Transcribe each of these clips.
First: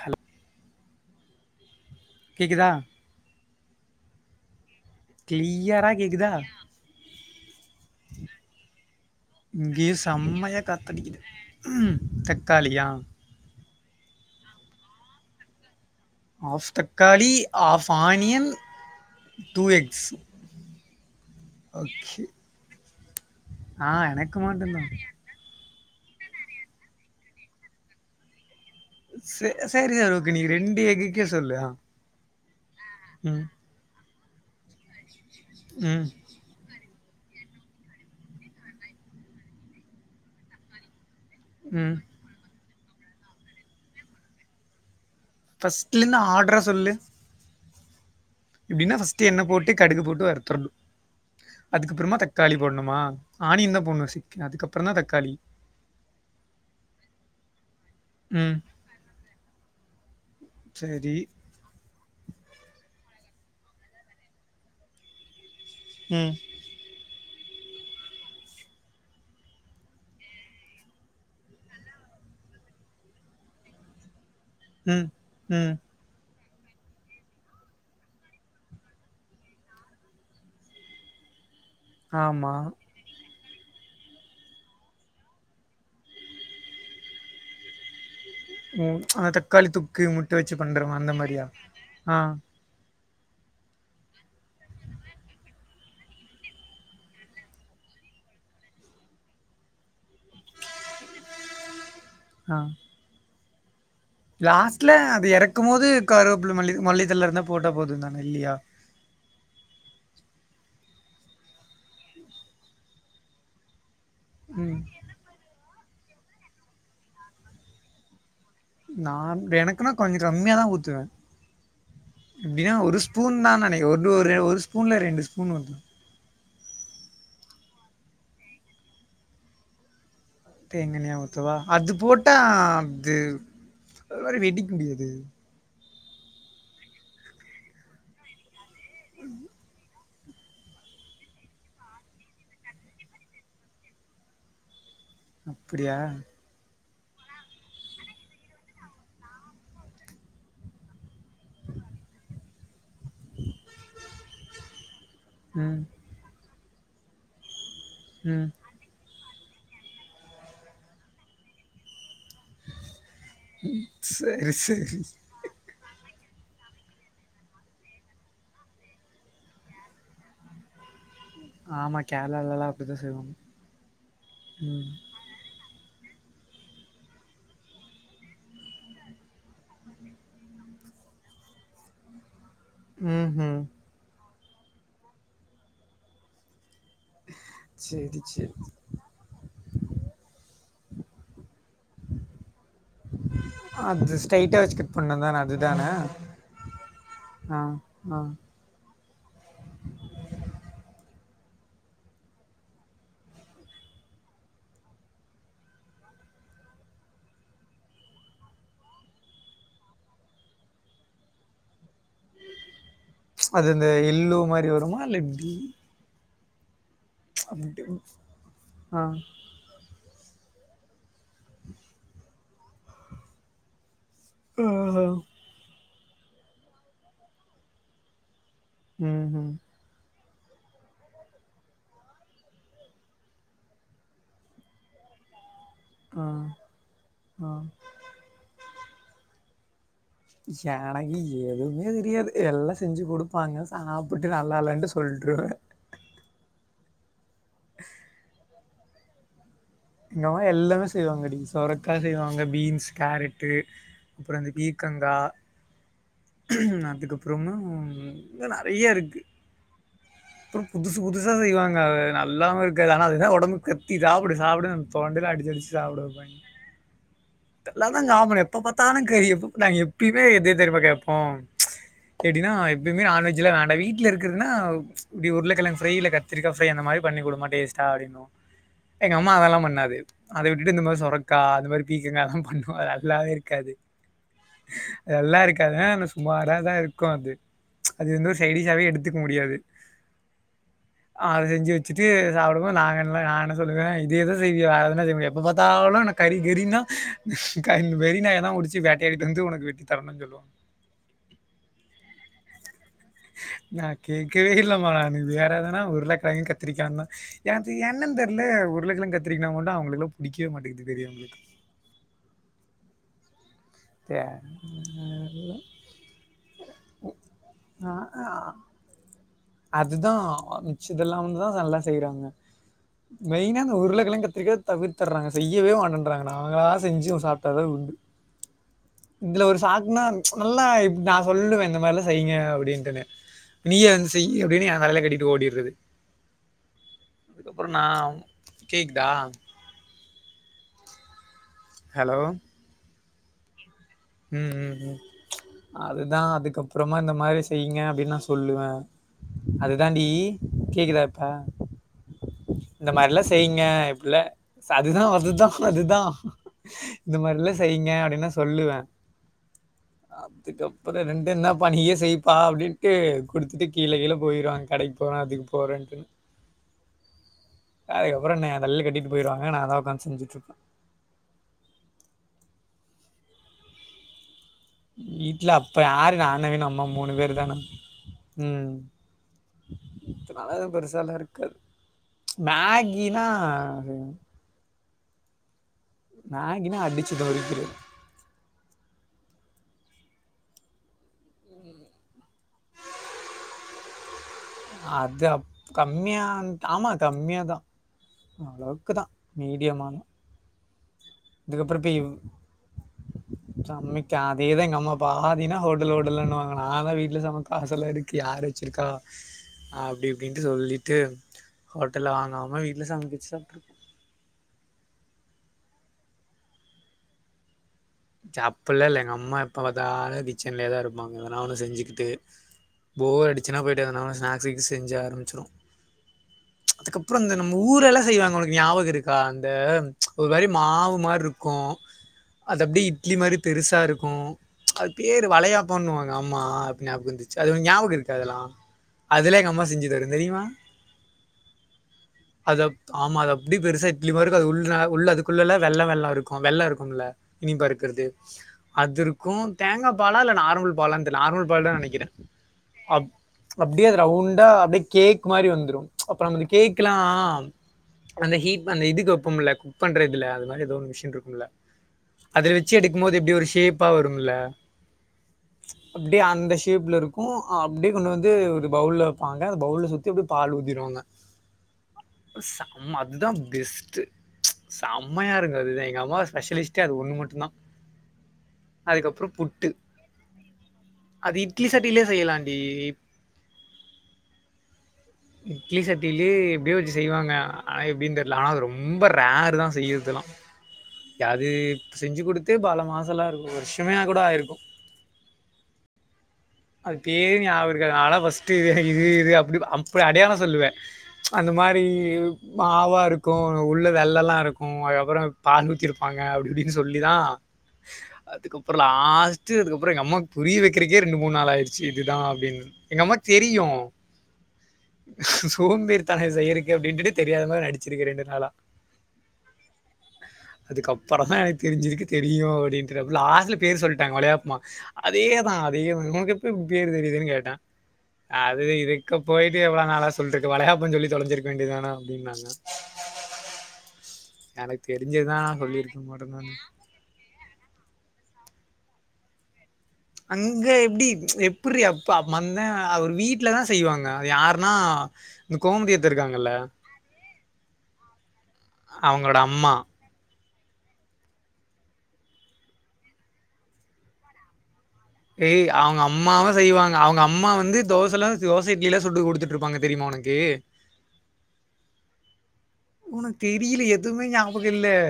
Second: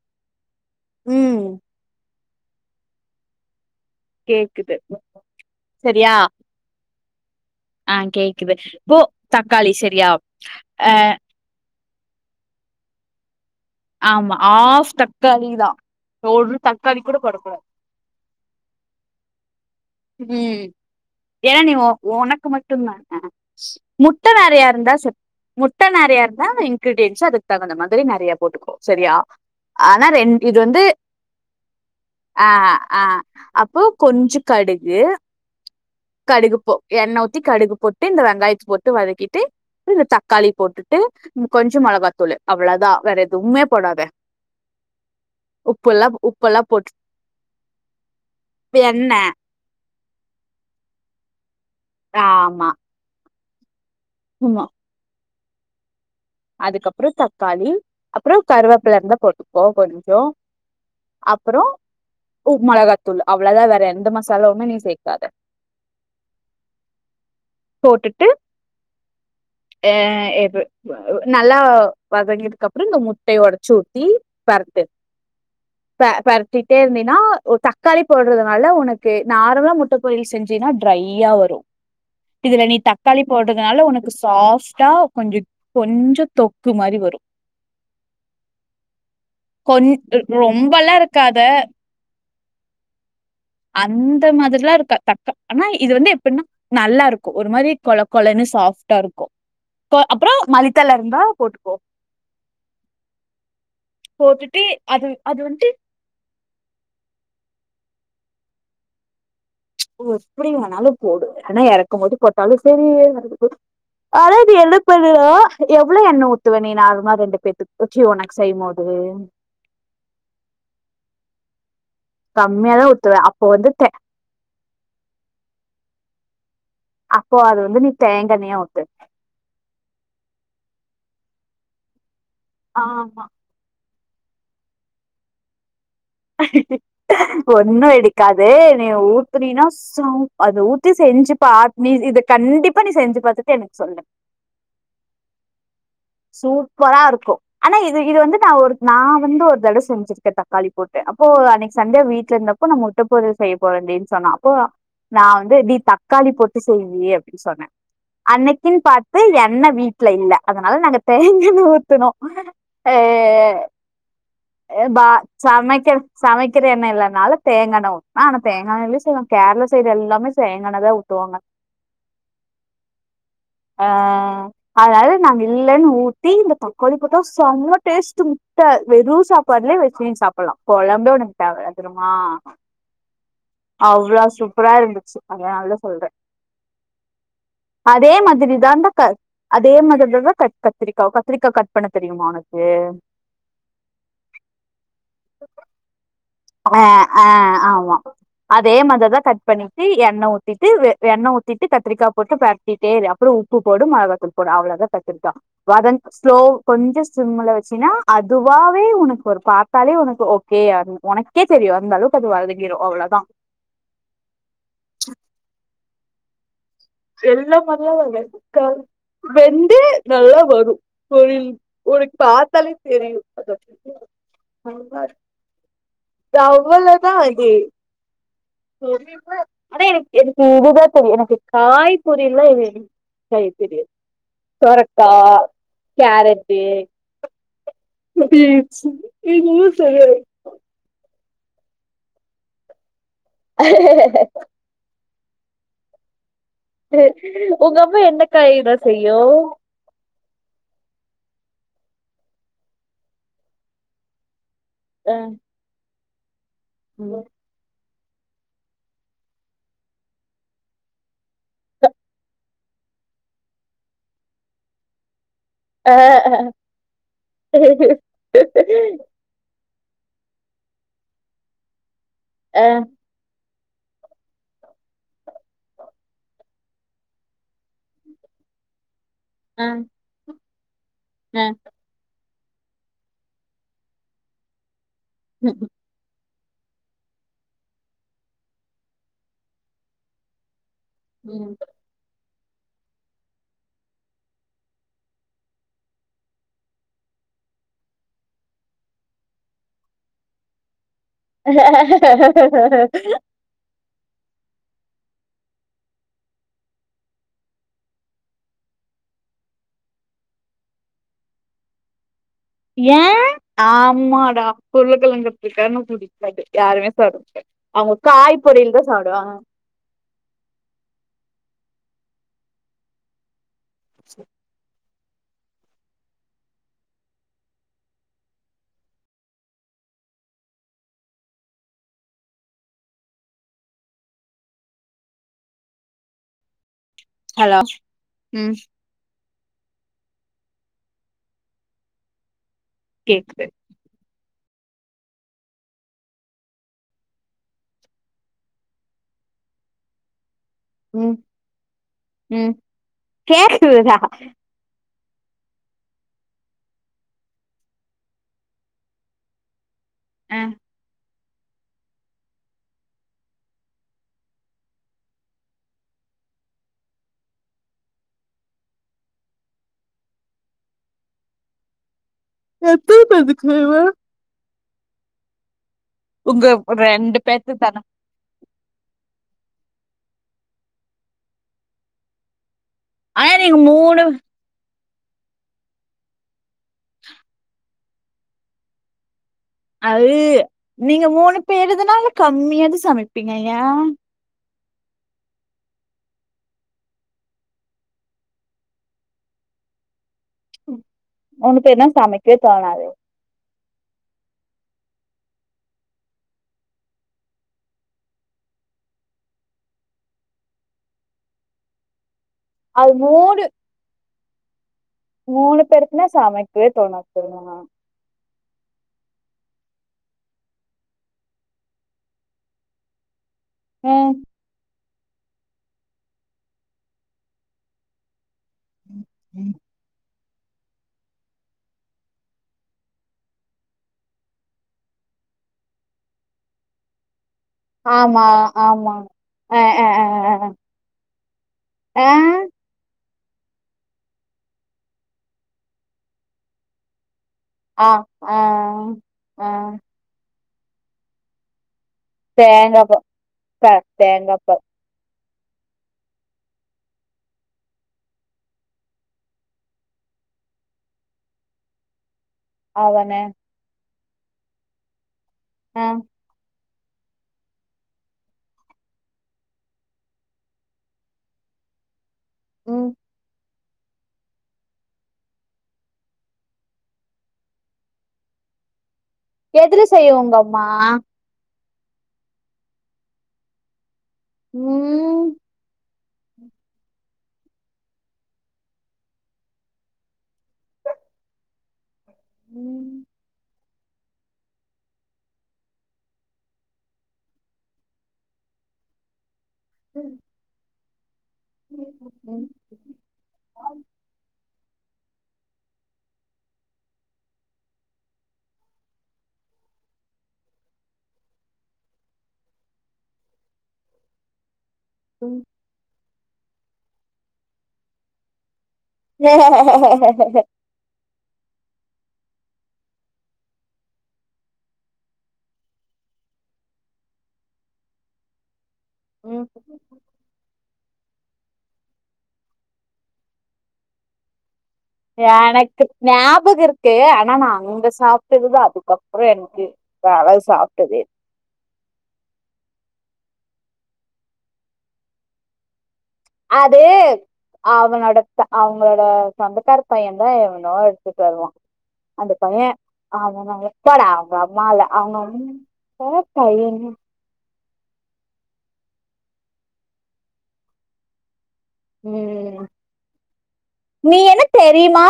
Hello ம் கேக்குதா கேக்குது கிளியரா சரியா கேக்குதா ஆ கேக்குது போ தக்காளி இங்கயு சரியா செம்மையா ஆ காத்தடிக்குது தக்காளியா ஆமா ஆஃப் தக்காளிதா ஆஃப் தக்காளி ஆஃப் ஆனியன் டூ எக்ஸ் ம் ஏ நீ ஒ ஓகே ஒனக்கு மட்டும்தானா ஆ முட்ட எனக்கு நெறயா மட்டுந்தா இருந்தா செரி முட் முட்ட நெறையா இருந்தா இன்கிரீடியன்ஸு அதுக்கு தகுந்த மாதிரி நெறையா போட்டுக்கோ சரியா சே ஆனா சேரிதா ரெண் ஓகே நீ இது வந்து ரெண்டு எக்குக்கே சொல்லு ஆ ஆ ஆ ம் அப்போ கொஞ்ச கடுகு ம் கடுகு போ எண்ண ஊத்தி கடுகு போட்டு இந்த வெங்காயத்த போட்டு வதக்கிட்டு இந்த தக்காளி போட்டுட்டு ம் கொஞ்ச மெளகாத்தூளு அவ்ளா தா வேற எதுவுமே போடாத உப்பல்லா ஃபஸ்ட்லருந்து உப்பல்லா போட்டு எப்டினா எண்ணெ ஃபஸ்ட்டு எண்ண போட்டு கடுகு போட்டு வறுத்தறனு அதுக்கப்புறமா தக்காளி ஆமா போடணுமா ஆனியன்தா போட்ணு சிக் அதுக்கப்புறம்தா தக்காளி அதுக்கப்புறோ தக்காளி அப்புறோ ம் கருவேப்பில இருந்தா போட்டுக்கோ கொஞ்சோ சரி அப்பறோ உ மெளகா த்தூள் அவ்ளதா வேற எந்த மசாலாவுமே நீ சேக்காத உம் போட்டுட்டு ஏ நல்லா வதங்கனதுக்கு அப்புறம் இந்த முட்டையை ஒடச்சு ஊத்தி பேரட்டு ம் ம் பே பேர சுட்டிட்டே இருந்தனா தக்காளி போடுறதுனால உனக்கு நார்மலா முட்டை பொரியல் செஞ்சுனா டிரைய்யா வரும் ஆமா இதுல நீ தக்காளி போடுறதுனால உனக்கு சாஃப்ட்டா கொஞ்சம் கொஞ்சம் தொக்கு மாதிரி வரும் ஓ ஆ தக்காளி தொக்கு முட்டை வச்சு பண்றது ரொம்பல்லா அந்த இருக்காத மாரியா ஆஹ் அந்த மாதிர எல்லாம் இருக்கா தக்க ஆனா இது வந்து எப்படின்னா நல்லா இருக்கும் ஒரு மாதிரி கொழ கொழன்னு சாஃப்ட்டா இருக்கும் அப்புறம் போட்டுக்கோ ஆஹ் லாஸ்ட்ல அது இறக்கும் போது கருவேப்புல மல்ல மல்லித்தல்ல இருந்தா போட்டா போதும் தான இல்லியா ஓ எப்படி வேணாலும் போடு ஆனா இறக்கும் போது போட்டாலும் சரி அதனா இது என்ன ம். பண்ணுனா எவ்ளோ எண்ணெய் ஊத்துவ நீ நார்மல ரெண்டு பேத்துக்கு ச்சி உனக்கு செய்யும்போது நான் எனக்குன்னா கொஞ்சம் கம்மியாதான் ஊத்துவேன் எப்பிடின்னா கம்மியாதா ஒரு ஊத்துவ ஸ்பூன் அப்போ தான் வந்து தே நினைக்கேன் ஒ ஒரு ஸ்பூன்ல ரெண்டு ஸ்பூன் ஊத்து அப்போ அது வந்து நீ தேங்கா எண்ணெய்யா ஊத்து தேங்கா எண்ணெய்யா ஊத்துவா அது போட்டு ஆஹமா ஒரு மாரி வெடிக்கும் டி அது ஒண்ணும் வெடிக்காது எண்ணெய்ய ஊத்துனினா சௌ அத ஊத்தி செஞ்சு பாத்து நீ இத கண்டிப்பா நீ செஞ்சு பாத்துட்டு எனக்கு சொல்லு ம் அப்படியா சூப்பரா இருக்கும் ஆனா இது இது வந்து நான் ஒரு நான் வந்து ஒரு தடவை செஞ்சுருக்கேன் தக்காளி போட்டு அப்போ அன்னைக்கு சண்டையா வீட்ல இருந்தப்போ நம்ம செய்ய போறன் டி சொன்னா அப்போ நான் வந்து இப்டி ம், தக்காளி போட்டு செய் டி அப்படின்னு சொன்னேன் ம். அன்னைக்கிண்ணு பாத்து எண்ணெய் வீட்டுல இல்ல அதனால நாங்க தேங்கெண்ண ஊத்தனு ஏ சரி, சரி. பா சமைக் சமைக்கிற எண்ணெ இல்லனால தேங்கா எண்ணெ ஊதனா ஆனா தேங்கா எண்ணெலியு செய்வா கேரள சைடு எல்லாமே தேங்கா எண்ணெதா த்துவாங்க ஆமா கேரளாலலாம் அப்படிதான் செய்வாங்க. ஆ ம். அதாவது நாங்க இ ஊட்டி இந்த தக்காளி போட்ட செம டேஸ்ட் முட்ட வெறு சாப்பாலே வெச்சி நீ சாப்பிலா கொழம்பே உனக்கு தேவையில்ல திரியுமா ம் ம் புரா இருந்துச்சி அதனாலதா சொல்றே அதே சரி, சரி. மாதிரிதா இந்த க அதே மாதிரிதா கட் கத்திரிக்கா கத்திரிக்கா கட் பண்ண தெரியுமா உனக்கு அது ஸ்ட்ரைட்டா வச்சு கட் பண்ணதானே அதுதானே ஆ ஆ ஆமா ஆ அதே மாததா கட் பண்ணிட்டு எண்ணெ ஊத்திட்டு எண்ணெ ஊத்திட்டு கத்திரிக்கா போட்டு பிரட்டிடே இரு அப்புறோ உப்பு போடு மெளகாதூள் போடு அவ்ளதா கத்திரிகா வதந் ஸ்லோ கொஞ்சோ சிம்ல வச்சின்னா அதுவாவே உனக்கு ஒரு பத்தாலே உனக்கு ஓகே உனக் கே தெரியு அந்தளவுக்கு அது வந்தகிரு அவ்ளோதா அது இந்த எள்ளு மாரி வருமா இல்ல எப்பிடி எல்லோ மாரியா வெ க ஆ வெந்து நல்லா வரு ஒரு உனக்கு பாத்தாலே தெரியு அத ஹ் ஹோ து அவ்ளோதா இது சொருவிப்போ ம்ஹும் அடே எனக்கு இதுதா தெரியு எனக்கு காய்புரியலாவே எனக்கு செய்ய தெரியாது சொரக்க ஆ கேரட்டு ஆ [unintelligible] ஜானகி எதுவுமே தெரியாது எல்லா செஞ்சி குடு ப்பாங்க சாப்ட்டு நல்லா இல்லன்ட்டு சொல்றே [unintelligible] உங்க அம்மா என்ன காய்டா அய்யோ எங்கமா எல்லாமே செய்வாங்கடி சொரக்கா செய்வாங்க பீன்ஸ் கேரட்டு அப்புறோ இந்த பீ அ க்கங்கா ம் அதுக்கப்புறமா நெறைய இருக்கு அப்புறம் புதுசு புதுசா செய்வாங்க ஹ நல்லாவே இருக்காது ஆனா அது தா ஒடம்பு சக்தி சாப்டு அப்டிதா தோண்டல அடிச் அ சாப்பிடுங்க அ எல்லாம் தான் சாப்பிடணும் எப்ப பார்த்தாலும் கறி எப்பங்க எப்யுமே எது தெரிமா கேட்போம் கேட்டீங்கன்னா அ எப்பவுமே இல்ல நானு வீட்டுல இருக்குதுன்னா இப்டி உருளைக்கிழங்கு ஃப்ரை இல்ல கத்திரிக்காய் ஃப்ரை அந்த மாரி பண்ணி குடுமா டேஸ்டா அப்டின்னு எங்க அம்மா அதெல்லாம் பண்ணாது அ அத விட்டு இந்த மாரி சொரக்கா அது மாரி பீக்க்கங்கால்லா ஒண்ணும் நல்லாவே இருக்காது எல்லா இருக்காங்க ரொம்ப சுமாராதா இருக்கும் அது அது வந்து ஒரு சைடிஷாவே எடுத்துக்க முடியாது அத ம் செஞ்சு வச்சுட்டு அவ்வளவும் நாங்க எல்லா சொல்லுங்க இதே தா செய்வியா எப்ப பாத்தாலும் கறி கறின்னா வெறி நாய் தா புடிச்சு வேட்டையாடிட்டு வந்து உனக்கு வெட்டி தரணும்னு சொல்லுவாங்க [inaudible] நான் கேட்கவே இல்லமா நா வேற ஏதன்னா ஒரு உருளைக்கெழங்கு கத்திரிக்கலானு தா எனக்கு என்னன்னு தெரில உருளைக்கெழங்கு கத்திரிக்கானா மட்டும் அவுங்களுக்கு எல்லா புடிக்கவே மாட்டுங்குது தெரில ஏன் தே ஆமாடா உருளகெழங்கு கத்திரிக்கானா புடிக்காது யாருமே சாப்ட மாட்டாங்க அ அவுங்க அ காய் பொறியல் தா சாப்டுவாங்க அதுதான் மிச்சதெல்லாம் வந்து தான் நல்லா செய்றாங்க மெய்னா உருளைக்கெழங்கு கத்திரிக்கா தவிர்த்து டுறாங்க செய்யவே மாட்டேன்றாங்க நாங்கள செஞ்சும் சாப்ட்டதா உண்டு இதுல ஒரு சாக்குனா நல்லா நா சொல்லுவேன் இந்த மாரில்லாம் செய்யுங்க அப்டின்னுட்டு நீய வந்து செய் அப்டின்னு என் தலையில கட்டிட்டு ஓடிறது ஹலோ அதுக்கப்பறம் நான் ம் கேக்குதா ஹலோ கேக்குது உஹம் உம் உம் அதுதா அதுக்கப்பறமா இந்த மாரி செய்யுங்க அப்டின்னு நான் சொல்லுவேன் அது தாண்டடி கேக்குதா ம் இப்ப ம் இந்த மாரில்லாம் செய்யுங்க கேக்குதுதா இப்ப ல அதுதா அதுதா அதுதா இந்த மாரில்லாம் செய்யுங்க அப்டின்னா சொல்லுவேன் ஆ அதுக்கப்புறம் ரெண் என்னப்பா நீயே செய்ப்பா அப்டின்ட்டு குடுத்துட்டு கீழே கீழே போயிருவாங்க கடைக்கு போறேன் அதுக்கு போறேன்ட்டு அதுக்கப்புறம் என் தலைல கட்டிட்டு போயிருவாங்க நான் அதான் உக்காந்து செஞ்சுட்டு இருப்பேன் எத்தனை பேருக்கு செய்வ வீட்லப் இப்ப யாருங்க உங்க அண்ணனும் அம்மா மூணு ரெண்டு பேரு தான பேத்துக்கு உம் இதனால பெருசாலம் இருக்காது மகினா ஆனா நீங்க மூணு மகினா அடிச்சு நொறிக்கிருவே அது நீங்க மூணு பேருதுனால கம்மியாதா சமைப்பீங்க யா அது அப் கம்மியா ஆமா கம்மியாதா அளவுக்குதா மீடியமாலா ம் மூணு பேர்னா சமைக்கவே தோணாது சம்மைக்க அதேதா எங்க அம்மா அப்பா ஆதினா ஹோட்டல் ஓட்டல்லுனுவாங்க நான தா வீட்டுல சமப்பா காசல இருக்கு யார் வச்சிருக்கா அப்படி அப்படின்ட்டு சொல்லிட்டு ஹோட்டல்ல வாங் நாம வீட்டுல அது சமைப்பிச்சு மூணு [inaudible] மூணு பேருக்குனா சமைக்கவே தோணாது தெர்மா ச்ச அப்பல்லா இல்ல எங்க அம்மா எப்ப பாத்தாலு கிச்சன்லயேதா இருப்பாங்க எதனா ஒண்ணு செஞ்சுக்கிட்டு போர் அடிச் [unintelligible] போய்டு ம் எதனானு ஸ்னாக்ஸ்ஷீசு செஞ்சா [unintelligible] அதுக்கப்புறோ இந்த நம்ம ஊர எல்லா செய்வாங்க உளுக் ஞாபகம் இருக்கா அந்த ஒரு மாரி மாவு மாரி இருக்கு அ அது அப்டி இட்லி மாரி பெருசா இருக்கு அது பேர் வளையா பண்ணுவாங்க ஆமா அப்படி ஞாபக இருந்துச் ச்ச அது ஞாபக இருக்கு ஆமா அதெல்லா ஆமா அதுல ஆ கம்மா ஆ செஞ்சு தரும் தெரியுமா ஆ ஆ அத ஆமா அத அப்படி பெருசா இட்லி மாரி இருக்கு அது உள்ள உள்ள அதுக்குள்ள வெள்ள வெள்ள இருக்கு வெள்ளம் இருக்கும்ல இனிப்பா ஆ இருக்கிறது ஆ அது இருக்கு ஆ தேங்கா பாலா இல்ல நார் நார்மல் பால தெர்ல நார்மல் பால் தா நைக்கிற தேங்கப்பா அ தேங்கப்பால் க்கு மாரி வந்துரு அப்ப நம்ம கேக் எல்லா அந்த ஹீட் அந்த இதுக்கு வைப்போம்ல குக் பண்ற இதுல அது மாரி ஏதோ மிஷின் இருக்கும்ல அதுல வச்சு எடுக்கும் போது அவனு எப்படி ஒரு ஷேப் அப்பா வரும்ல ஆ அப்படியே அந்த ஃஸே ஷேப்ல இருக்கு அப்படியே கொண்டு வந்து ஒரு பவுல்ல வைப்பாங்க அந்த பவுல்ல சுத்தி அப்படியே பால் ஊதிடுவாங்க ம் செம்ம அதுதா பேஸ் செம்மையா இருங்க அதுதா எங்க அம்மா ஸ்பெஷலிஸ்ட் டே ஒண்ணு மட்டு தா எதுல செய்வோங்கம்மா அது இட்லி சட்டில்லா செய்யலாண்டி உம் எப்டியோ வச்சு செய்வாங்க ஆனா எப்டினு தெரியல ஆனா அது ரொம்ப ரேரு தா செய்யறது எல்லா அது செஞ்சு குடுத்து பல மாசம்ல இருக்கு வருஷ மையா கூட ஆயிருக்கு அது பேரு ஞாபக இருக்காது ஆனா பஸ்ட் இது இது அப்டி அப்டி அடையாளோ சொல்லுவே அந்த மாரி மாவா இருக்கு உள்ள வெள்ளல்லா இருக்கு அதுக்கு அப்பறோ பால் ஊத்திருப்போ ப்பாங்க அப்டி இப்டின்னு சொல்லிதா அதுக்கப்றோ லாஸ்டு அதுக்கப்பறோ எங்க அம்மாக்கு புரிய வெக்குறதுக்கே ரெண்டு மூனு நாள் ஆயிடுச்சு இதுதா அப்டின்னு எங்க அம்மாக்கு தெரியு சோம்பேறி த செய்யுறக்கே அப்டின்ட்டு தெரியாத மாரி நடிச்சிருக்கு ரெண்டு நாளா ஹ ஹ [unintelligible] அதுக்கப்புறதா எனக்கு தெரிஞ்சதுக்கு தெரியு அப்டினுட்டு லாஸ்டல பேரு சொல்லிட்டாங்க வளையப்மா அதேதா அதேப்ப உனக்கேப்டி பேரு தெரியுதுன்னு கேட்டே இதுக்கு போயிட்டு எவ்ளோ நாளா சொல்லிட்ருக்கு வளைய சொல்லி தொலைஞ்சிருக்க வேண்டியதான அப்டினாங்க எனக்கு தெரிஞ்சதுதா ஞாபக இருக்கு ஆனா நா அங்க சாப்ட்டதுதா அதுக்கு அப்றோ எனக்கு வேலை அங்க சாப்பிட்டது எப்டி எப்புரிஅப்ப அவர் வீட்ல வீட்ல தா செய்வாங்க அது யாருன்னா இந்த கோமுடிய அது அவனோட அவங்களோட சொந்தக்கார பையந்தா எடுத்துட்டு வருவா அந்த பைய அவ எப்படா அவுங்க அம்மால ஏய் அவுங்க அம்மாவ செய்வாங்க அவுங்க அம்மா வந்து தோசைல்லா தோச இட்லி எல்லா சுட்டு குடுத்துட்டு இருப்பாங்க தெரியுமா உம் உனக்கு தெரியல நீ எதுவுமே என்ன ஞாபக இல்ல தெரியுமா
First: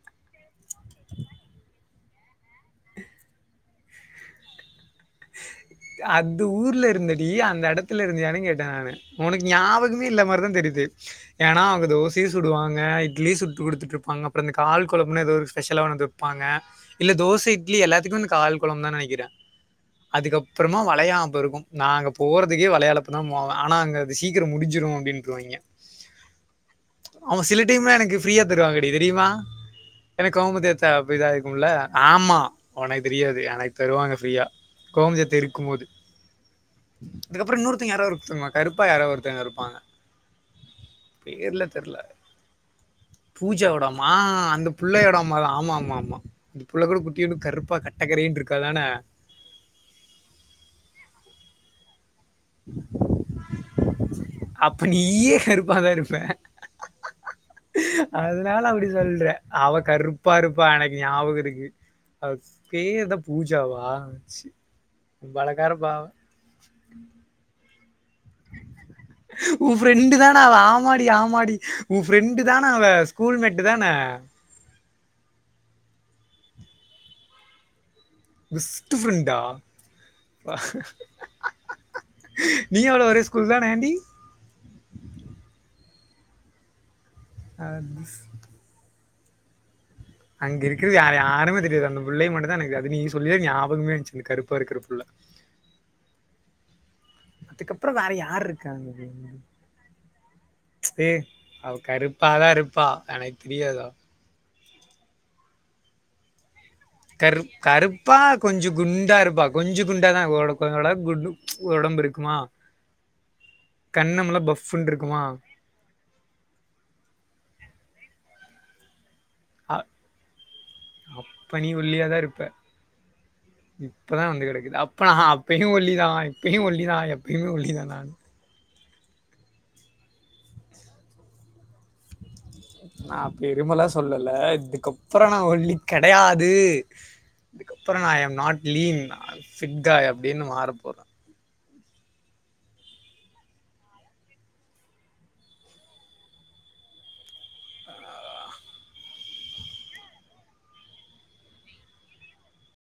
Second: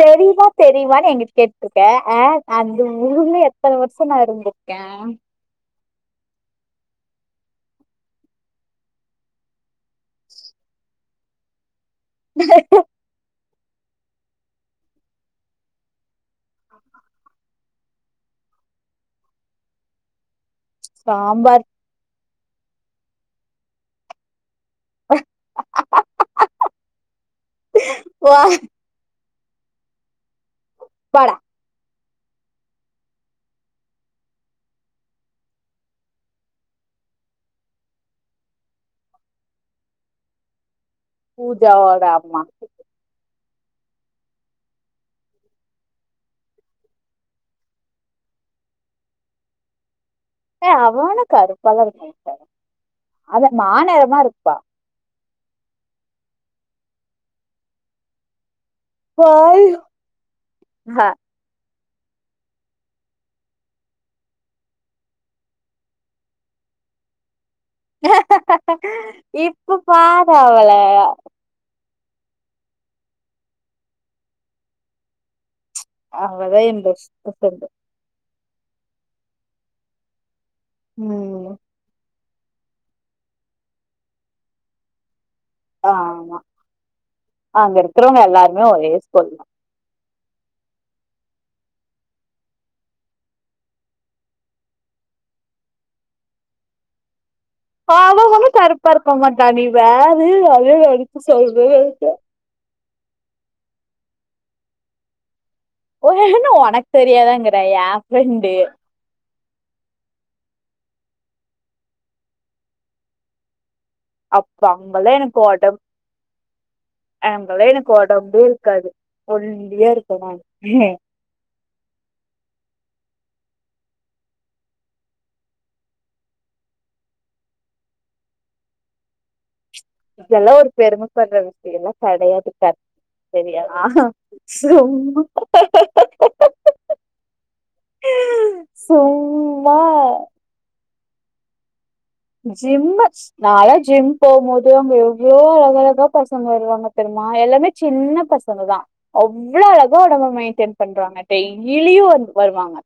தெரியுமா தெரியுமான்னு எங்கிட்ட கேட்டுட்டு இருக்க ஆ அந்த ஊருர்ல எத்தன வருஷம நா இருந்துருக்கே அந்த ஊர்ல இருந்தடி அந்த எடத்ல இருந்தியானு கேட்டே நானு உனக்கு ஞாபகமே இல்லாத மாரிதா தெரியுது ஏன்னா அவுங்க தோசையு சுடுவாங்க இட்லி சு குடுத்துட்டு இருப்பாங்க அப்றோ இந்த கால் குழம்புனு எதோ ஒரு ஸ்பெஷலா வந்து இருப்பாங்க இல்ல தோசை இட்லி எல்லாத்துக்கு கால் குழபு தா நெனைக்கிறே அதுக்கப் அப்புறமா வளையாம ப இருக்கு சாம்பார் நாங்க போறதுக்கே விலையாளப்பு தா ஆனா அங்க அது சீக்கிரோ முடிச்சு செஞ்சுருவோ அப்டின்றுவாய்ங்க அவன் சில டைம்ல எனக்கு வா ஃபிரீயா தருவாங்கடி தெரியுமா எனக்கு கோமதிஅத்த அப்டிதா வாடா இருக்கும்ல ஆமா உனக்கு தெரியாது எனக்கு தருவாங்க ஃப்ரீயா கோமதிஅத்த இருக்கு போது அதுக்கப்புறோ இன்னொருத்தங்க யாராவ இருதுங்கமா கருப்பா யாராவ ஒருத்தவுங்ங இருப்பாங்க பேர்ல பூஜா தெரில வோட அம்மா பூஜாவோட அம்மா ஆ அந்த புள்ளையோட அம்மா ஆமா ஆமா ஆமா இந்த புள்ளை கூட குட்டி ஒன்னுகருப்பா கட்டக்கரையன்னு இருக்காதானே அத மாநெரமா இருப்பா அப்ப நீயே கருப்பாதா இருப்ப அது நா லா அப்டி சொல்ற அவ கருப்பா இருப்பா எனக்கு ஞாபகம் இருக்கு அவ பேர் என்ன பூஜா வா அழகாரப்ப உ இப்ப ஃப்ரெண்டு பாரு தன அவ அவள ஆமாடி ஆமாடி உன் ஃப்ரெண்டு தான அவ ஸ்கூல்மேட்டு் தான அவதா எ பெஸ்ட் ஃப்ரண்ட் பெஸ்ட் ஃப்ரண்டா ம் நீ அவ்வளவு ஒரே ஸ்கூல் தான ஏண்டி ஆ ஆமா அங்க அது ஸ் இருக்கிறவுங்க எல்லாருமே ஒரே சொல்லா அங்க இருக்கிறது யா யாருமே தெரியாது அந்த பிள்ளைய மட்டு தா எனக்கு அது நீ சொல்லித ஞாபகமே இருந்துச்சு கருப்பா இருக்கிற புள்ள அதுக்கப்புறோ தா வேற அவ யார் ஒன்னு இருக்கா கருப்பா இருக்க மாட்டா நீ வேற அதே ஏ நெனச்சு சொல்ற அவ கருப்பா தா இருப்பா எனக்கு தெரியாதோ [unintelligible] ஒனக் கரு கருப்பா கொஞ்சோ குண்டா இருப்பா கொஞ்சு குண்டா தா ஓரளவுக் பரவால குண்டு ஒடம்பு இருக்குமா கண்ணமெல்லாம் அப்ப பஃப்னு அங்கல்லா இருக்குமா எனக்கு ஒடம் அங்கல்லா எனக்கு ஒடம்பே இருக்காது அ- ஒல்லியா இருப்ப நானு அப்ப நீ ஒல்லியா தான் இருப்ப இப்பதான் வந்து கிடைக்குது அப்ப அப்பயும் ஒல்லிதான் இப்பயும் ஒல்லி தான் எப்பயுமே ஒல்லி தான் நான்னு இதெல்லாம் ஒரு பெருமைப்படுற விஷயம்ல்லாம் கெடையாது கத் நான் அப்படி சரியா விரும்பலாம் சொல்லல சும்மா இதுக்கப்புறம் நான் ஒல்லி கெடையாது இதுக்கப்புறம் நான் ஐம் நாட் லீன் சும்மா பிட் அப்படின்னு மாற போறேன் ஜிம் நாலாம் ஜிம் போகும்போது அங்க எவ்வளோ அழக அழகா பசங்க வருவாங்க தெரியமா எல்லாமே சின்ன பசங்க தான் அவ்வளவு அழகா உடம்ப மெயின்டெய்ன் பண்றாங்க டெய்லியும் வந்து வருவாங்க